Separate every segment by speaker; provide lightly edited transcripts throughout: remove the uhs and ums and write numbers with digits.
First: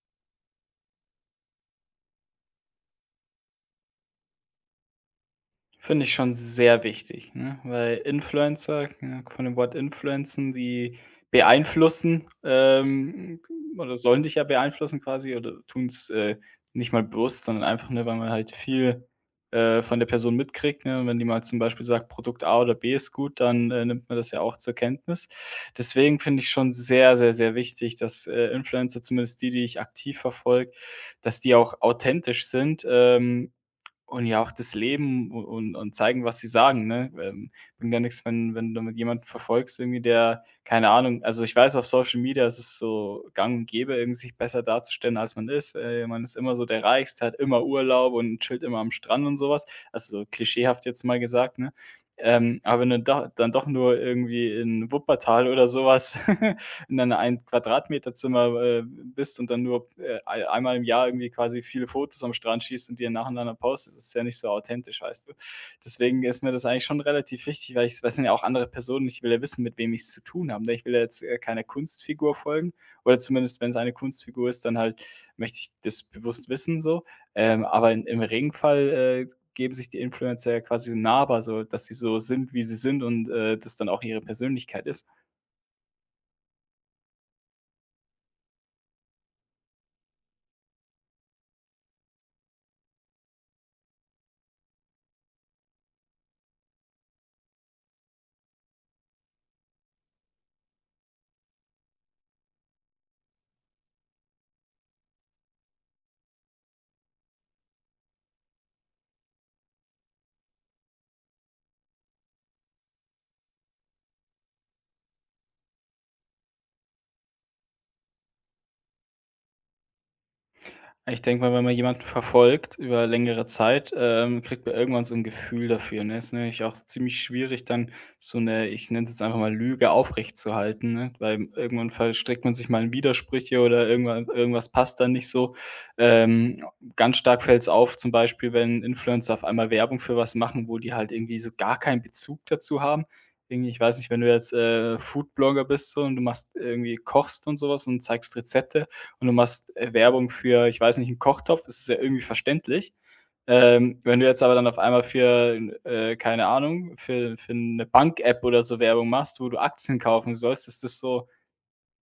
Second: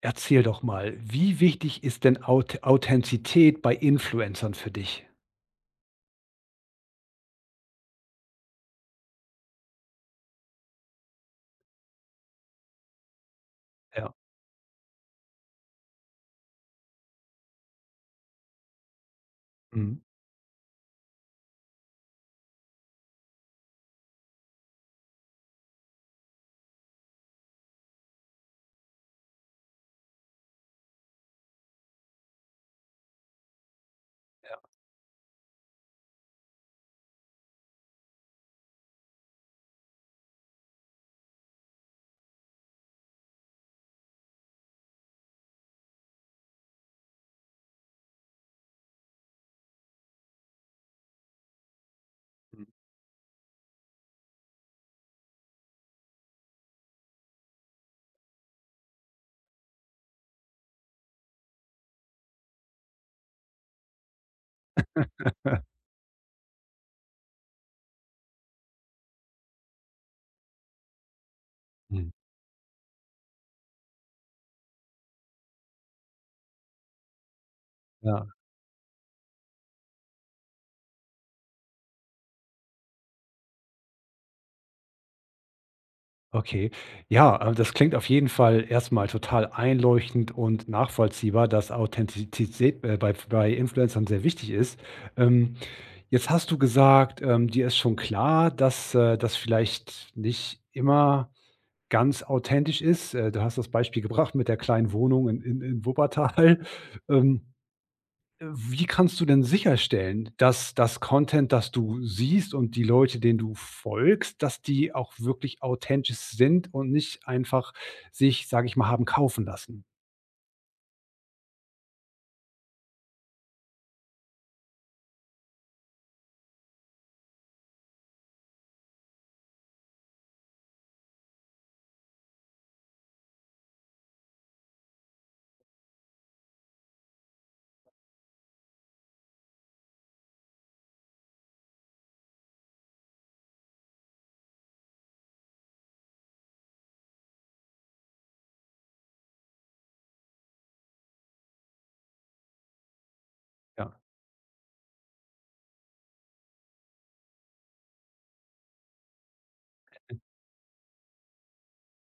Speaker 1: Erzähl doch mal, wie wichtig ist denn Authentizität bei Influencern für dich?
Speaker 2: Finde ich schon sehr wichtig, ne? Weil Influencer, ja, von dem Wort influenzen, die beeinflussen, oder
Speaker 1: Ja.
Speaker 2: sollen dich ja beeinflussen quasi oder tun's, nicht mal bewusst, sondern einfach, nur, weil man halt viel,
Speaker 1: Mhm.
Speaker 2: von der Person mitkriegt, ne? Und wenn die mal zum Beispiel sagt, Produkt A oder B ist gut, dann, nimmt man das ja auch zur Kenntnis. Deswegen finde ich schon sehr, sehr, sehr wichtig, dass, Influencer, zumindest die, die ich aktiv verfolge, dass die auch authentisch sind, und ja auch das Leben u und zeigen, was sie sagen, ne? Bringt ja nichts, wenn du mit jemanden verfolgst irgendwie, der keine Ahnung. Also, ich weiß, auf Social Media ist es so gang und gäbe, irgendwie sich besser darzustellen, als man ist. Man ist immer so der Reichste, hat immer Urlaub und chillt immer am Strand und sowas. Also, so klischeehaft jetzt mal gesagt, ne? Aber wenn du da dann doch nur irgendwie in Wuppertal oder sowas in einem 1 Quadratmeter-Zimmer, bist und dann nur, einmal im Jahr irgendwie quasi viele Fotos am Strand schießt und die dann nacheinander postest, ist ja nicht so authentisch, weißt du?
Speaker 1: Mhm.
Speaker 2: Deswegen ist mir das eigentlich schon relativ wichtig, weil ich weil es sind ja auch andere Personen, ich will ja wissen, mit wem ich's zu tun habe, ne? Ich will ja jetzt, keiner
Speaker 1: Mhm.
Speaker 2: Kunstfigur folgen, oder zumindest, wenn es eine Kunstfigur ist, dann halt möchte ich das bewusst wissen so. Aber in im
Speaker 1: Ja,
Speaker 2: Regenfall, geben sich die Influencer ja quasi nahbar so, dass sie so sind, wie sie sind und, das dann auch ihre Persönlichkeit ist.
Speaker 1: okay. Ja, das klingt auf jeden Fall erstmal total einleuchtend und nachvollziehbar, dass Authentizität, bei Influencern sehr wichtig ist. Ähm, jetzt hast du gesagt, dir ist schon klar, dass, das vielleicht nicht immer ganz authentisch ist. Du hast das Beispiel gebracht mit der kleinen Wohnung in Wuppertal. Ähm Wie kannst du denn sicherstellen, dass das Content, das du siehst und die Leute, denen du folgst, dass die auch wirklich authentisch sind und nicht einfach sich, sage ich mal, haben kaufen lassen?
Speaker 2: Ich denke mal, wenn man jemanden verfolgt über längere Zeit, kriegt man irgendwann so ein Gefühl dafür, ne? Ist nämlich auch ziemlich schwierig, dann so eine, ich nenne es jetzt einfach mal Lüge aufrechtzuhalten, ne? Weil irgendwann verstrickt man sich mal in Widersprüche oder irgendwann irgendwas passt dann nicht so. Ähm, ganz stark fällt es auf, zum Beispiel, wenn Influencer auf einmal Werbung für was machen, wo die halt irgendwie so gar keinen Bezug dazu haben. Irgendwie, ich weiß nicht, wenn du jetzt, Foodblogger bist so und du machst irgendwie kochst und sowas und zeigst Rezepte und du machst, Werbung für, ich weiß nicht, einen Kochtopf, das ist ja irgendwie verständlich.
Speaker 1: Ja,
Speaker 2: Wenn du jetzt aber dann auf einmal für keine Ahnung, für eine Bank-App oder so Werbung machst, wo du Aktien kaufen sollst, ist das so.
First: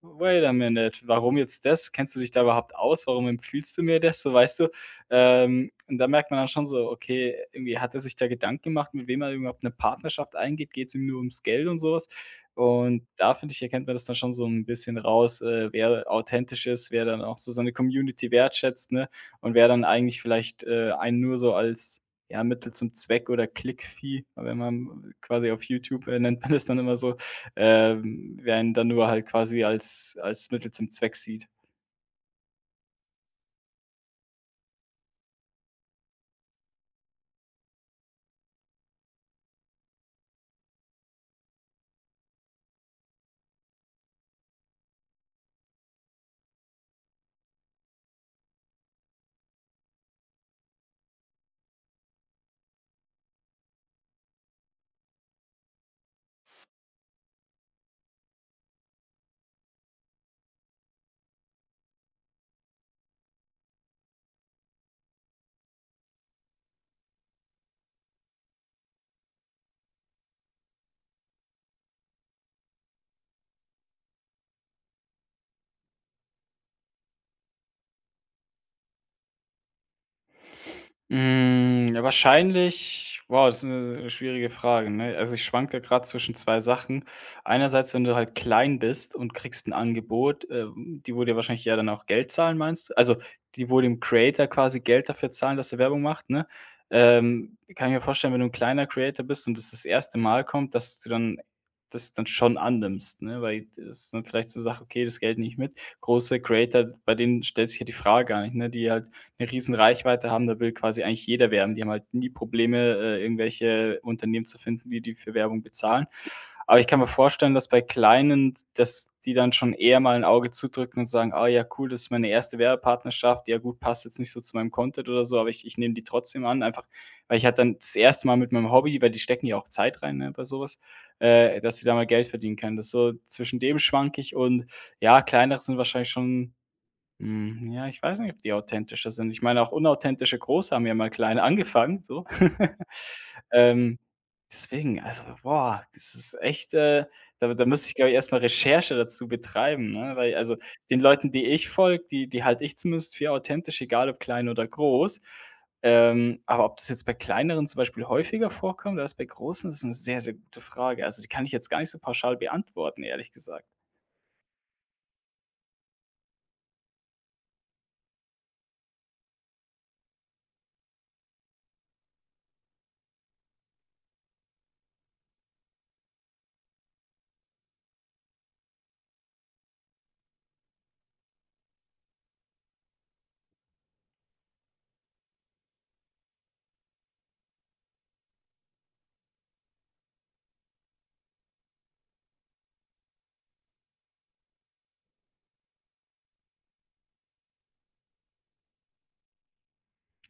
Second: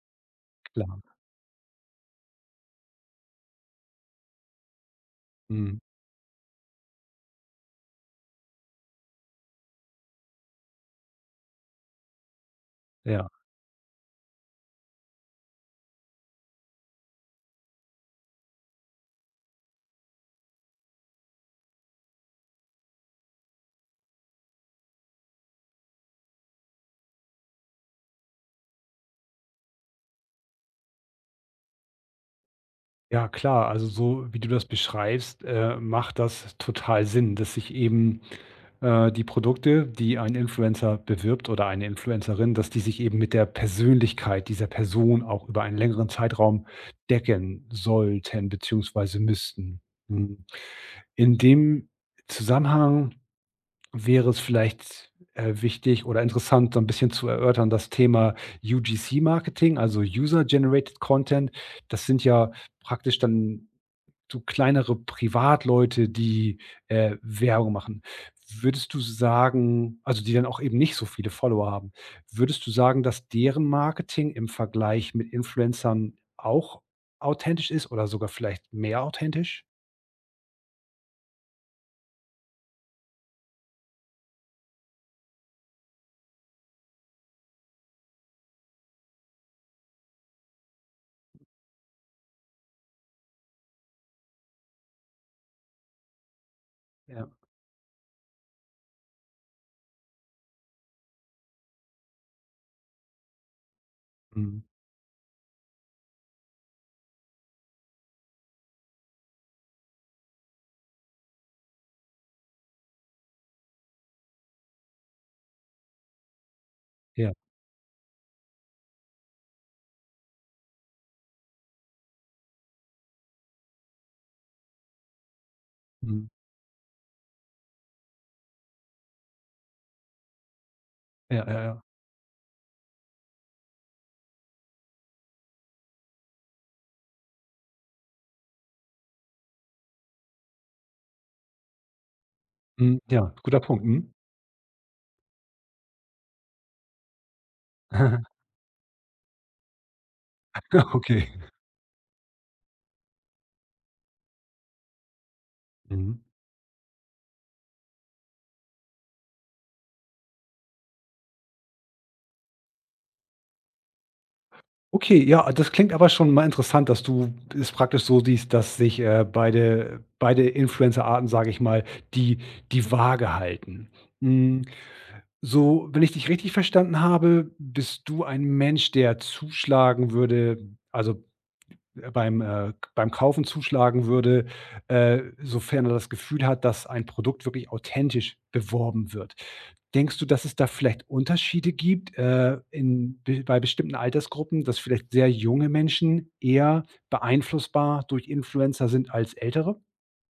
Speaker 2: Wait a minute,
Speaker 1: klar.
Speaker 2: warum jetzt das? Kennst du dich da überhaupt aus? Warum empfiehlst du mir das? So, weißt du,
Speaker 1: Mhm.
Speaker 2: und da merkt man dann schon so, okay, irgendwie hat er sich da Gedanken gemacht, mit wem er überhaupt eine Partnerschaft eingeht. Geht es ihm nur ums Geld und sowas? Und
Speaker 1: Ja.
Speaker 2: da, finde ich, erkennt man das dann schon so ein bisschen raus, wer authentisch ist, wer dann auch so seine Community wertschätzt, ne, und wer dann eigentlich vielleicht, einen nur so als, ja, Mittel zum Zweck oder Klickvieh, wenn man quasi auf YouTube, nennt man das dann immer so, während dann nur halt quasi als Mittel zum Zweck sieht.
Speaker 1: Ja, klar, also so wie du das beschreibst, macht das total Sinn, dass sich eben die Produkte, die ein Influencer bewirbt oder eine Influencerin, dass die sich eben mit der Persönlichkeit dieser Person auch über einen längeren Zeitraum decken sollten beziehungsweise müssten. Hm. In dem Zusammenhang Wäre es vielleicht, wichtig oder interessant, so ein bisschen zu erörtern, das Thema UGC-Marketing, also User Generated Content. Das sind ja praktisch dann so kleinere Privatleute, die, Werbung machen. Würdest du sagen also, die dann auch eben nicht so viele Follower haben. Würdest du sagen, dass deren Marketing im Vergleich mit Influencern auch authentisch ist oder sogar vielleicht mehr authentisch?
Speaker 2: Hm, ja, wahrscheinlich wow, das ist eine schwierige Frage, ne? Also, ich schwanke da grad zwischen 2 Sachen. Einerseits, wenn du halt klein bist und kriegst ein Angebot, die wo dir wahrscheinlich ja dann auch Geld zahlen, meinst du? Also, die wo dem Creator quasi Geld dafür zahlen, dass er Werbung macht, ne?
Speaker 1: Ja.
Speaker 2: Kann ich mir vorstellen, wenn du ein kleiner Creator bist und das erste Mal kommt, dass du dann das dann schon annimmst, ne? Weil das ist dann vielleicht so
Speaker 1: Mhm.
Speaker 2: eine Sache: „Okay, das Geld nicht mit.“ Große Creator, bei denen stellt sich ja die Frage gar nicht, ne? Die halt eine riesen Reichweite haben, da will quasi eigentlich jeder werben. Die haben halt nie Probleme, irgendwelche Unternehmen zu finden, die die für Werbung bezahlen. Aber ich kann mir
Speaker 1: Ja.
Speaker 2: vorstellen, dass bei kleinen, dass die dann schon eher mal ein Auge zudrücken und sagen: „Ah ja, cool, das ist meine erste Werbepartnerschaft. Ja gut, passt jetzt nicht so zu meinem Content oder so, aber ich nehme die
Speaker 1: Mhm.
Speaker 2: trotzdem an.“ Einfach, weil ich halt dann das erste Mal mit meinem Hobby, weil die stecken ja auch Zeit rein, ne, bei sowas,
Speaker 1: Ja, ja,
Speaker 2: dass
Speaker 1: ja.
Speaker 2: sie da mal Geld verdienen können. Das ist so zwischen dem schwank ich und ja, kleinere sind wahrscheinlich schon hm, ja, ich weiß nicht, ob die authentischer sind. Ich meine, auch unauthentische Große haben ja mal klein angefangen, so.
Speaker 1: Mhm, ja, guter Punkt,
Speaker 2: Ähm,
Speaker 1: mhm.
Speaker 2: deswegen, also, boah, das ist echt, da da müsste ich, glaube ich, erst Recherche dazu betreiben, ne? Weil also, den Leuten,
Speaker 1: Okay.
Speaker 2: die ich folge, die die halte ich zumindest für authentisch, egal ob klein oder groß.
Speaker 1: Mhm.
Speaker 2: Aber ob das jetzt bei kleineren zum Beispiel häufiger vorkommt als bei großen, das ist eine sehr, sehr gute Frage. Also, die kann ich jetzt gar nicht so pauschal beantworten, ehrlich gesagt.
Speaker 1: Okay, ja, das klingt aber schon mal interessant, dass du es praktisch so siehst, dass sich, beide Influencer-Arten, sage ich mal, die Waage halten. Hm, so, wenn ich dich richtig verstanden habe, bist du ein Mensch, der zuschlagen würde, also beim Kaufen zuschlagen würde, sofern er das Gefühl hat, dass ein Produkt wirklich authentisch beworben wird. Denkst du, dass es da vielleicht Unterschiede gibt, bei bestimmten Altersgruppen, dass vielleicht sehr junge Menschen eher beeinflussbar durch Influencer sind als ältere?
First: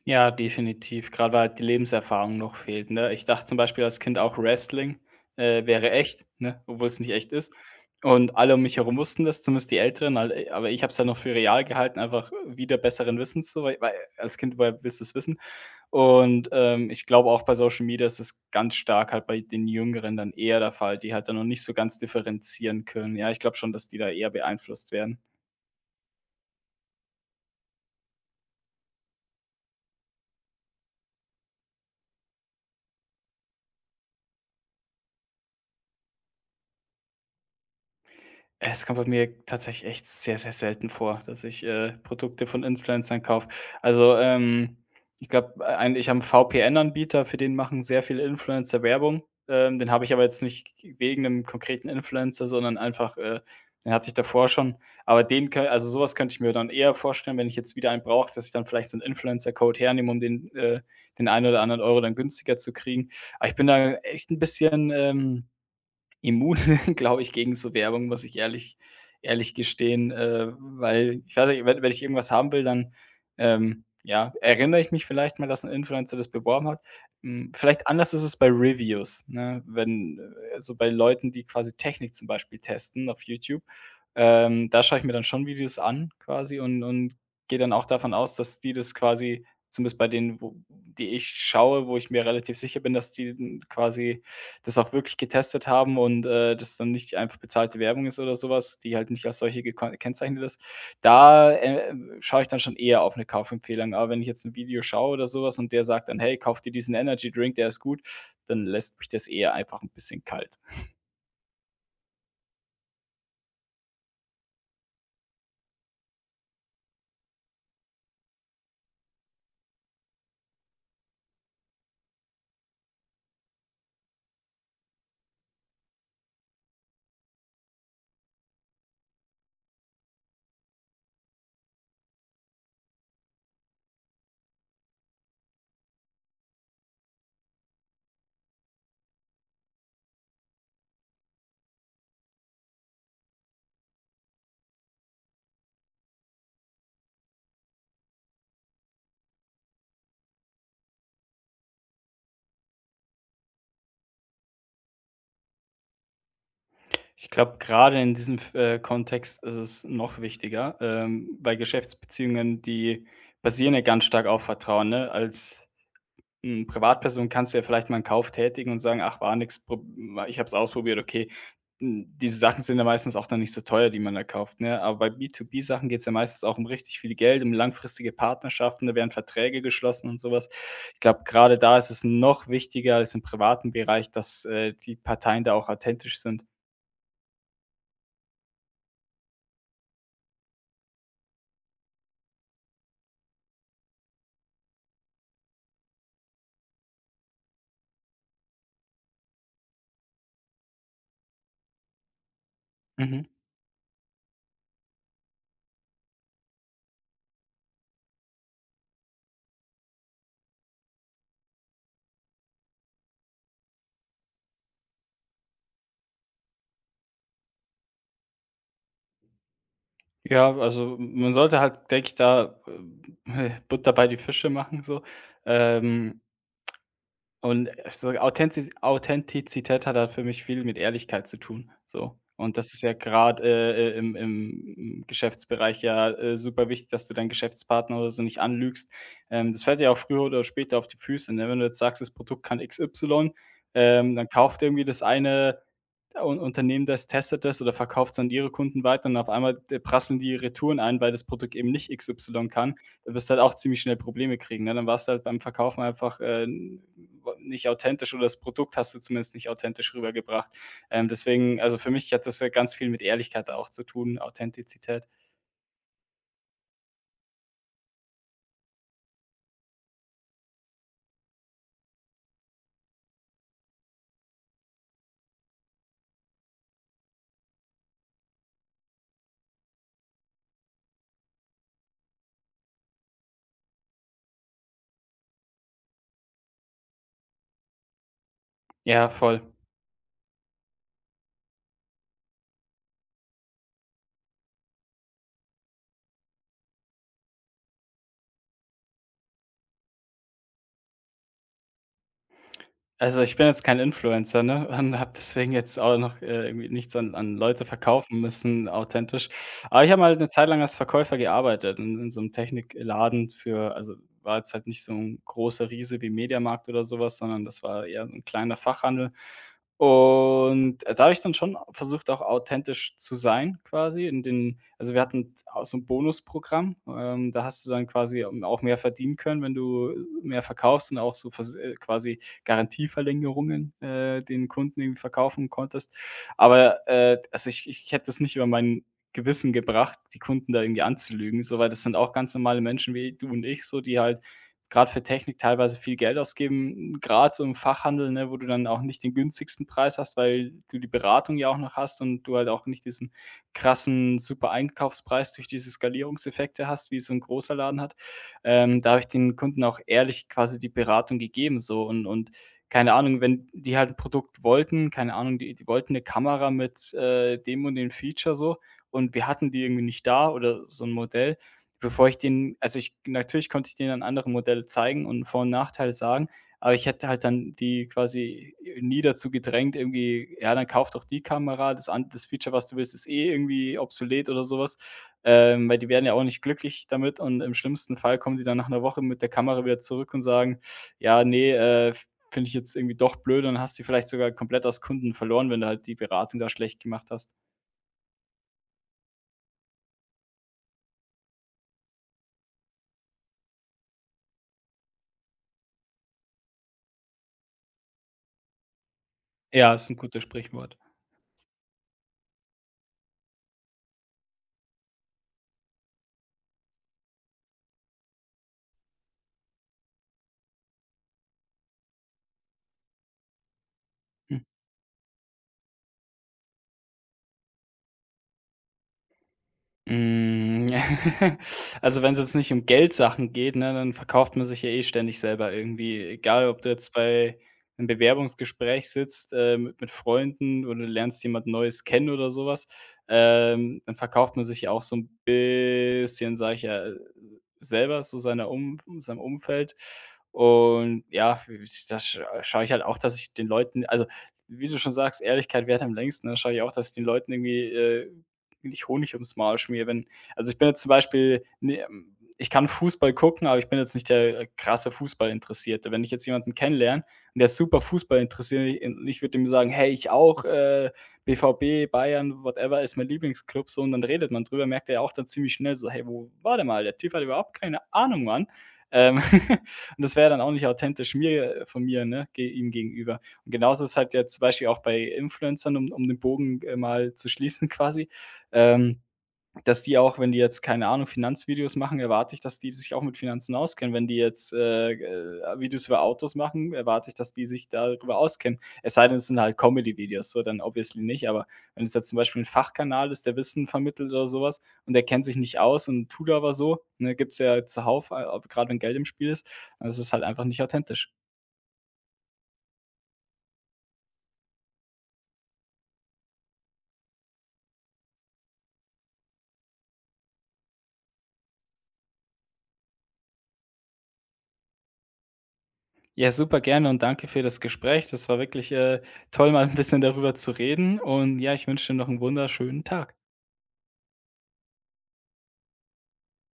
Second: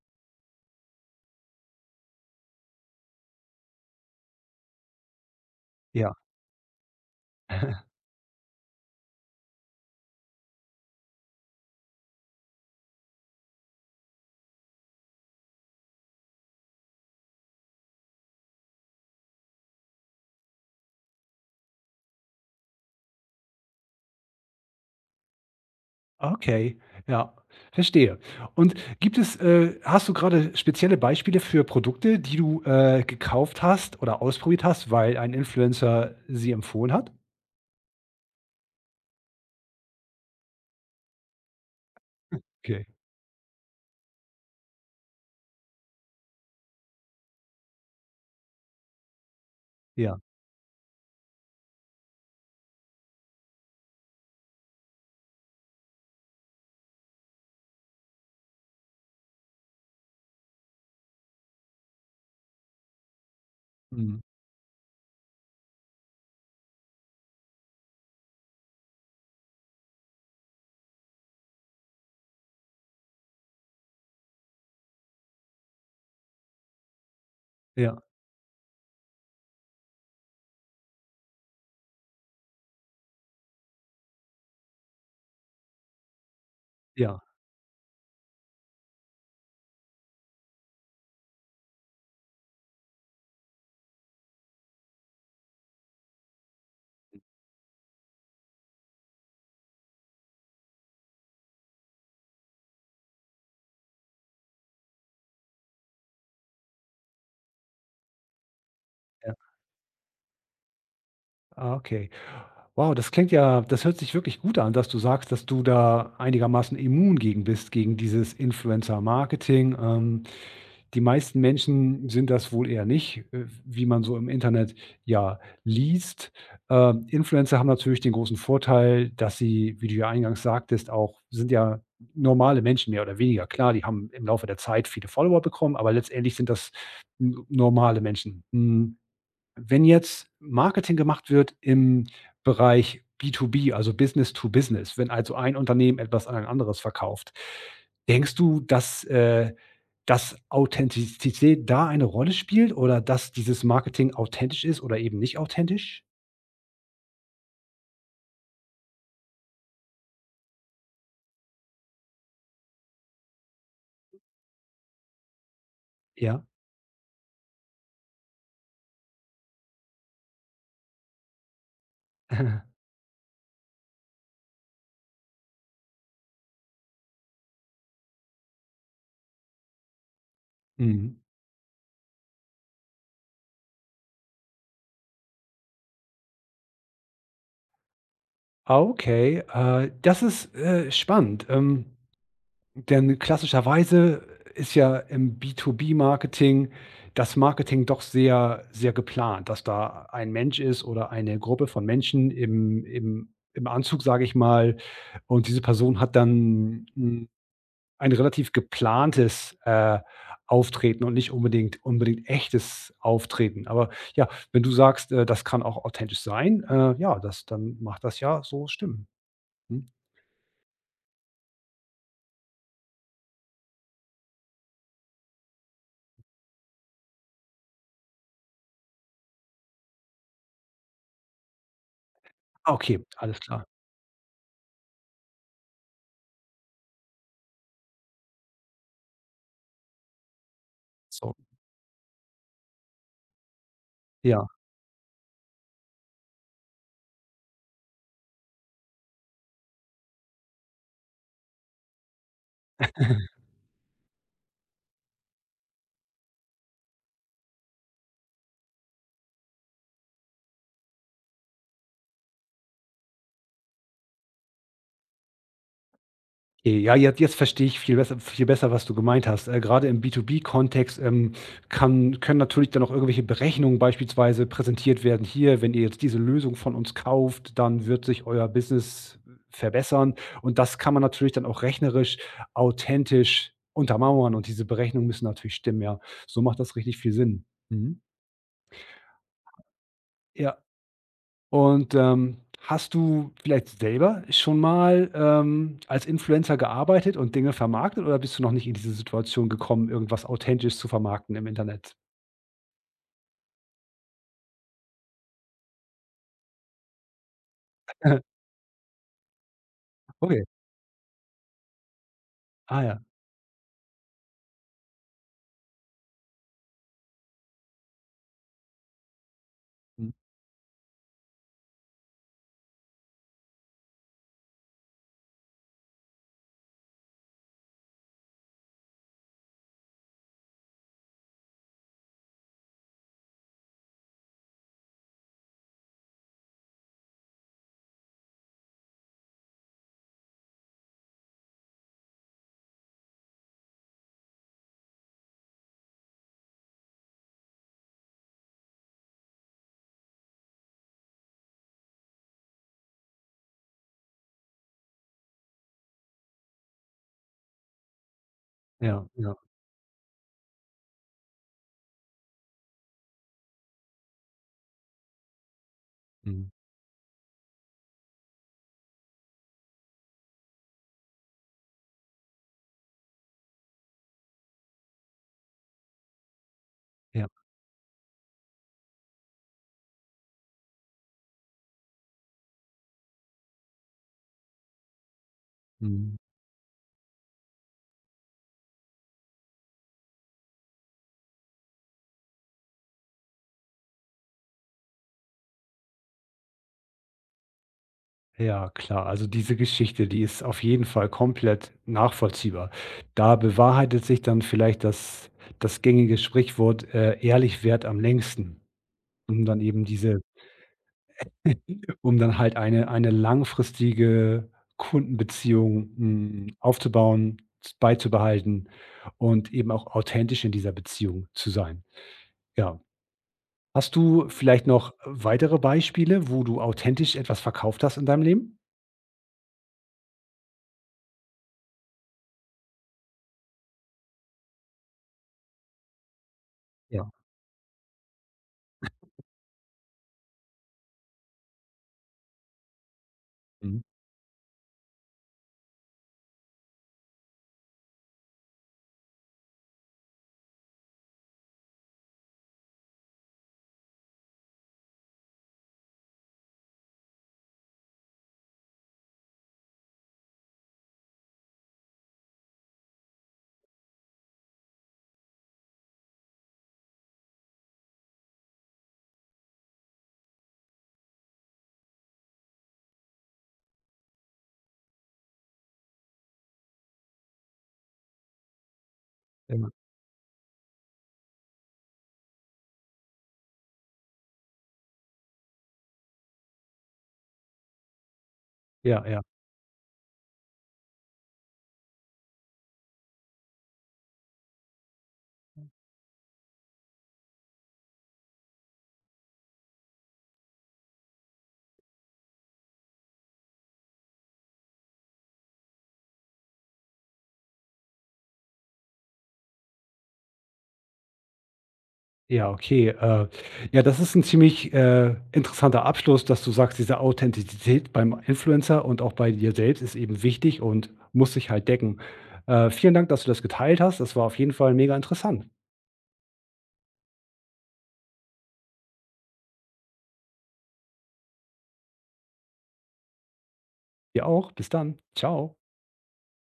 Speaker 2: Ja, definitiv. Gerade weil halt die Lebenserfahrung noch fehlt, ne? Ich dachte zum Beispiel als Kind auch, Wrestling, wäre
Speaker 1: Ja.
Speaker 2: echt, ne, obwohl es nicht echt ist. Und alle um mich herum wussten das, zumindest die Älteren, halt, aber ich habe es halt noch für real gehalten, einfach wieder besseren Wissens so, weil als Kind, woher willst du's wissen? Und, ich glaube auch bei Social Media ist es ganz stark halt bei den Jüngeren dann eher der Fall, die halt dann noch nicht so ganz differenzieren können. Ja, ich glaube schon, dass die da eher beeinflusst werden.
Speaker 1: Okay, ja, verstehe. Und gibt es, hast du gerade spezielle Beispiele für Produkte, die du gekauft hast oder ausprobiert hast, weil ein Influencer sie empfohlen hat?
Speaker 2: Es kommt bei mir tatsächlich echt sehr, sehr selten vor, dass ich, Produkte von
Speaker 1: Okay,
Speaker 2: Influencern kaufe. Also, ich glaube, ein ich habe 'n VPN-Anbieter, für den machen sehr viele Influencer Werbung. Den habe ich
Speaker 1: ja,
Speaker 2: aber jetzt nicht wegen einem konkreten Influencer, sondern einfach, den hatte ich davor schon. Aber den kö, also sowas könnte ich mir dann eher vorstellen, wenn ich jetzt wieder einen brauche, dass ich dann vielleicht so einen Influencer-Code hernehme, um den den einen oder anderen Euro dann günstiger zu kriegen. Aber ich bin da
Speaker 1: mhm,
Speaker 2: echt ein bisschen, immun, glaube ich, gegen so Werbung, muss ich ehrlich gestehen, weil ich weiß nicht, wenn ich irgendwas haben will, dann, ja, erinnere ich mich vielleicht mal, dass ein Influencer das beworben hat. Hm, vielleicht
Speaker 1: ja,
Speaker 2: anders ist es bei Reviews, ne? Wenn so bei Leuten, die quasi Technik zum Beispiel testen auf YouTube, da schaue ich mir dann schon Videos an quasi und
Speaker 1: ja.
Speaker 2: gehe dann auch davon aus, dass die das quasi zumindest bei denen, wo die ich schaue, wo ich mir relativ sicher bin, dass die, hm, quasi das auch wirklich getestet haben und, das dann nicht einfach bezahlte Werbung ist oder sowas, die halt nicht als solche gekon gekennzeichnet ist. Da, schaue ich dann schon eher auf eine Kaufempfehlung. Aber wenn ich jetzt ein Video schaue oder sowas und der sagt dann: „Hey, kauf dir diesen Energy Drink, der ist gut“, dann lässt mich das eher einfach ein bisschen kalt.
Speaker 1: Ah, okay. Wow, das klingt ja, das hört sich wirklich gut an, dass du sagst, dass du da einigermaßen immun gegen bist, gegen dieses Influencer-Marketing. Die meisten Menschen sind das wohl eher nicht, wie man so im Internet ja liest. Influencer haben natürlich den großen Vorteil, dass sie, wie du ja eingangs sagtest, auch, sind ja normale Menschen mehr oder weniger. Klar, die haben im Laufe der Zeit viele Follower bekommen, aber letztendlich sind das n normale Menschen. Hm. Wenn jetzt Marketing gemacht wird im Bereich B2B, also Business to Business, wenn also ein Unternehmen etwas an ein anderes verkauft, denkst du, dass, dass Authentizität da eine Rolle spielt oder dass dieses Marketing authentisch ist oder eben nicht authentisch?
Speaker 2: Ich glaube, gerade in diesem Kontext ist es noch wichtiger, weil Geschäftsbeziehungen, die basieren ja ganz stark auf Vertrauen, ne? Als
Speaker 1: Ja.
Speaker 2: Hm, Privatperson kannst du ja vielleicht mal einen Kauf tätigen und sagen: „Ach, war nix, prob ich habe es ausprobiert, okay.“ Hm, diese Sachen sind ja meistens auch dann nicht so teuer, die man da kauft, ne? Aber bei B2B-Sachen geht es ja meistens auch um richtig viel Geld, um langfristige Partnerschaften, da werden Verträge geschlossen und sowas. Ich
Speaker 1: Mhm.
Speaker 2: glaube, gerade da ist es noch wichtiger als im privaten Bereich, dass, die Parteien da auch authentisch sind.
Speaker 1: Ah, okay, das ist, spannend. Denn klassischerweise ist ja im B2B-Marketing das Marketing doch sehr sehr geplant, dass da ein Mensch ist oder eine Gruppe von Menschen im
Speaker 2: Mhm.
Speaker 1: Anzug, sage ich mal, und diese Person hat dann, hm, ein relativ geplantes, Auftreten und nicht unbedingt echtes Auftreten. Aber ja, wenn du sagst, das kann auch authentisch sein, ja, das dann macht das ja so Stimmen. Mhm.
Speaker 2: Ja, also, man sollte halt, denke ich, da, Butter bei die Fische machen so. Ähm, Und so Authentizität hat halt für mich viel mit Ehrlichkeit zu tun, so. Und das
Speaker 1: Ah,
Speaker 2: ist ja
Speaker 1: okay, alles
Speaker 2: gerade
Speaker 1: klar.
Speaker 2: im Geschäftsbereich ja, super wichtig, dass du deinen Geschäftspartner oder so nicht anlügst. Das fällt dir auch früher oder später auf die Füße,
Speaker 1: So,
Speaker 2: ne? Wenn du jetzt sagst, das Produkt kann XY, dann
Speaker 1: ja.
Speaker 2: kauft irgendwie das eine ja, und Unternehmen das, testet das oder verkauft es an ihre Kunden weiter und auf einmal, prasseln die Retouren ein, weil das Produkt eben nicht XY kann. Dann wirst du halt auch ziemlich schnell Probleme kriegen, ne? Dann warst du halt beim Verkaufen einfach, nicht authentisch oder das Produkt hast du zumindest nicht authentisch rübergebracht. Deswegen, also, für mich hat das ja ganz viel mit Ehrlichkeit auch zu tun, Authentizität.
Speaker 1: Ja, jetzt verstehe ich viel besser, was du gemeint hast. Grade im B2B-Kontext, kann, können natürlich dann auch irgendwelche Berechnungen beispielsweise präsentiert werden: „Hier, wenn ihr jetzt diese Lösung von uns kauft, dann wird sich euer Business verbessern.“ Und das kann man natürlich dann auch rechnerisch authentisch untermauern und diese Berechnungen müssen natürlich stimmen, ja. So macht das richtig viel Sinn. Mhm.
Speaker 2: Ja, voll.
Speaker 1: Ja. Und, hast du vielleicht selber schon mal, als Influencer gearbeitet und Dinge vermarktet oder bist du noch nicht in diese Situation gekommen, irgendwas authentisch zu vermarkten im Internet?
Speaker 2: Also, ich bin jetzt kein Influencer, ne, und habe deswegen jetzt auch noch, irgendwie nichts an Leute verkaufen müssen authentisch. Aber ich habe mal eine
Speaker 1: Okay.
Speaker 2: Zeit lang als Verkäufer gearbeitet in so einem
Speaker 1: Ah ja.
Speaker 2: Technikladen für. War jetzt halt nicht so ein großer Riese wie Mediamarkt oder sowas, sondern das war eher so ein kleiner Fachhandel.
Speaker 1: Mhm.
Speaker 2: Und da habe ich dann schon versucht, auch authentisch zu sein, quasi in den wir hatten auch so 'n Bonusprogramm, da hast du dann quasi auch mehr verdienen können, wenn du mehr verkaufst und auch so vers quasi Garantieverlängerungen, den Kunden irgendwie verkaufen konntest. Aber also ich hätte es nicht über mein Gewissen gebracht, die Kunden da irgendwie anzulügen, so, weil das sind auch ganz normale Menschen wie du und ich so, die halt gerade für Technik teilweise viel Geld ausgeben, gerade so im Fachhandel, ne, wo du dann auch nicht den günstigsten Preis hast, weil du die Beratung ja auch noch hast und du halt auch nicht diesen krassen super Einkaufspreis durch diese Skalierungseffekte hast, wie es so ein großer Laden hat. Da habe ich
Speaker 1: Ja, ja.
Speaker 2: den Kunden auch ehrlich quasi die Beratung gegeben, so, und keine Ahnung, wenn die halt ein Produkt wollten, keine Ahnung, die wollten eine Kamera
Speaker 1: Mhm.
Speaker 2: mit, dem und dem Feature so, und wir hatten die irgendwie nicht da oder so ein Modell. Bevor ich den, also, ich Natürlich konnte ich denen dann andere Modelle zeigen und Vor- und Nachteile sagen, aber ich hätte halt
Speaker 1: Ja.
Speaker 2: dann die quasi nie dazu gedrängt, irgendwie: „Ja, dann kauf doch die Kamera, das an das Feature, was du willst, ist eh irgendwie obsolet“ oder sowas. Weil die werden ja
Speaker 1: Mhm.
Speaker 2: auch nicht glücklich damit, und im schlimmsten Fall kommen die dann nach einer Woche mit der Kamera wieder zurück und sagen: „Ja, ne, finde ich jetzt irgendwie doch blöd“, und hast die vielleicht sogar komplett als Kunden verloren, wenn du halt die Beratung da schlecht gemacht hast.
Speaker 1: Ja, klar. Also diese Geschichte, die ist auf jeden Fall komplett nachvollziehbar. Da bewahrheitet sich dann vielleicht das gängige Sprichwort: „Ehrlich währt am längsten“, um dann
Speaker 2: Ja,
Speaker 1: eben
Speaker 2: ist ein
Speaker 1: diese
Speaker 2: gutes Sprichwort.
Speaker 1: um dann halt eine langfristige Kundenbeziehung, hm, aufzubauen, z beizubehalten und eben auch authentisch in dieser Beziehung zu sein. Ja. Hast du
Speaker 2: Mhm.
Speaker 1: vielleicht noch weitere Beispiele, wo du authentisch etwas verkauft hast in deinem Leben?
Speaker 2: Hm, also, wenn es jetzt nicht um Geldsachen geht, ne, dann verkauft man sich ja eh ständig selber irgendwie. Egal, ob du jetzt
Speaker 1: Ja,
Speaker 2: bei einem Bewerbungsgespräch sitzt, mit Freunden, oder du lernst jemand Neues kennen oder sowas,
Speaker 1: Mhm.
Speaker 2: dann verkauft man sich ja auch so ein bisschen, sage ich ja, selber, so seiner Um seinem Umfeld. Und ja, ich da schaue ich halt auch, dass ich den Leuten. Wie du schon sagst, Ehrlichkeit wert am längsten. Da schaue ich auch, dass ich den Leuten irgendwie, nicht Honig ums Maul schmier, wenn ich bin jetzt zum Beispiel, ne, ich kann Fußball gucken, aber ich bin jetzt nicht der krasse Fußballinteressierte. Wenn ich jetzt jemanden kennenlerne und der ist super Fußball interessiert und ich würde ihm sagen: „Hey, ich auch, BVB, Bayern, whatever, ist mein Lieblingsclub“, so, und dann redet man drüber, merkt er ja auch dann ziemlich schnell so: „Hey, wo warte mal, der Typ hat überhaupt keine Ahnung, Mann.“ Ähm, und
Speaker 1: immer.
Speaker 2: das wäre dann auch nicht authentisch mir von mir, ne, ge ihm gegenüber. Und genauso ist halt ja zum Beispiel auch bei Influencern, um den Bogen, mal zu schließen, quasi, ähm,
Speaker 1: Ja, ja.
Speaker 2: dass die auch, wenn die jetzt, keine Ahnung, Finanzvideos machen, erwarte ich, dass die sich auch mit Finanzen auskennen. Wenn die jetzt, Videos über Autos machen, erwarte ich, dass die sich darüber auskennen. Es sei denn, es sind halt Comedy-Videos, so dann obviously nicht, aber wenn es jetzt zum Beispiel ein Fachkanal ist, der Wissen vermittelt oder sowas, und der kennt sich nicht aus und tut aber so, ne, gibt's ja zuhauf, grad wenn Geld im Spiel ist, dann ist es halt einfach nicht authentisch.
Speaker 1: Ja, okay. Ja, das ist ein ziemlich, interessanter Abschluss, dass du sagst, diese Authentizität beim Influencer und auch bei dir selbst ist eben wichtig und muss sich halt decken. Vielen Dank, dass du das geteilt hast. Das war auf jeden Fall mega interessant.
Speaker 2: Ja, super gerne, und danke für das Gespräch. Das war wirklich, toll, mal ein bisschen darüber zu reden, und ja, ich wünsche dir noch einen wunderschönen Tag.
Speaker 1: Dir auch. Bis dann. Ciao.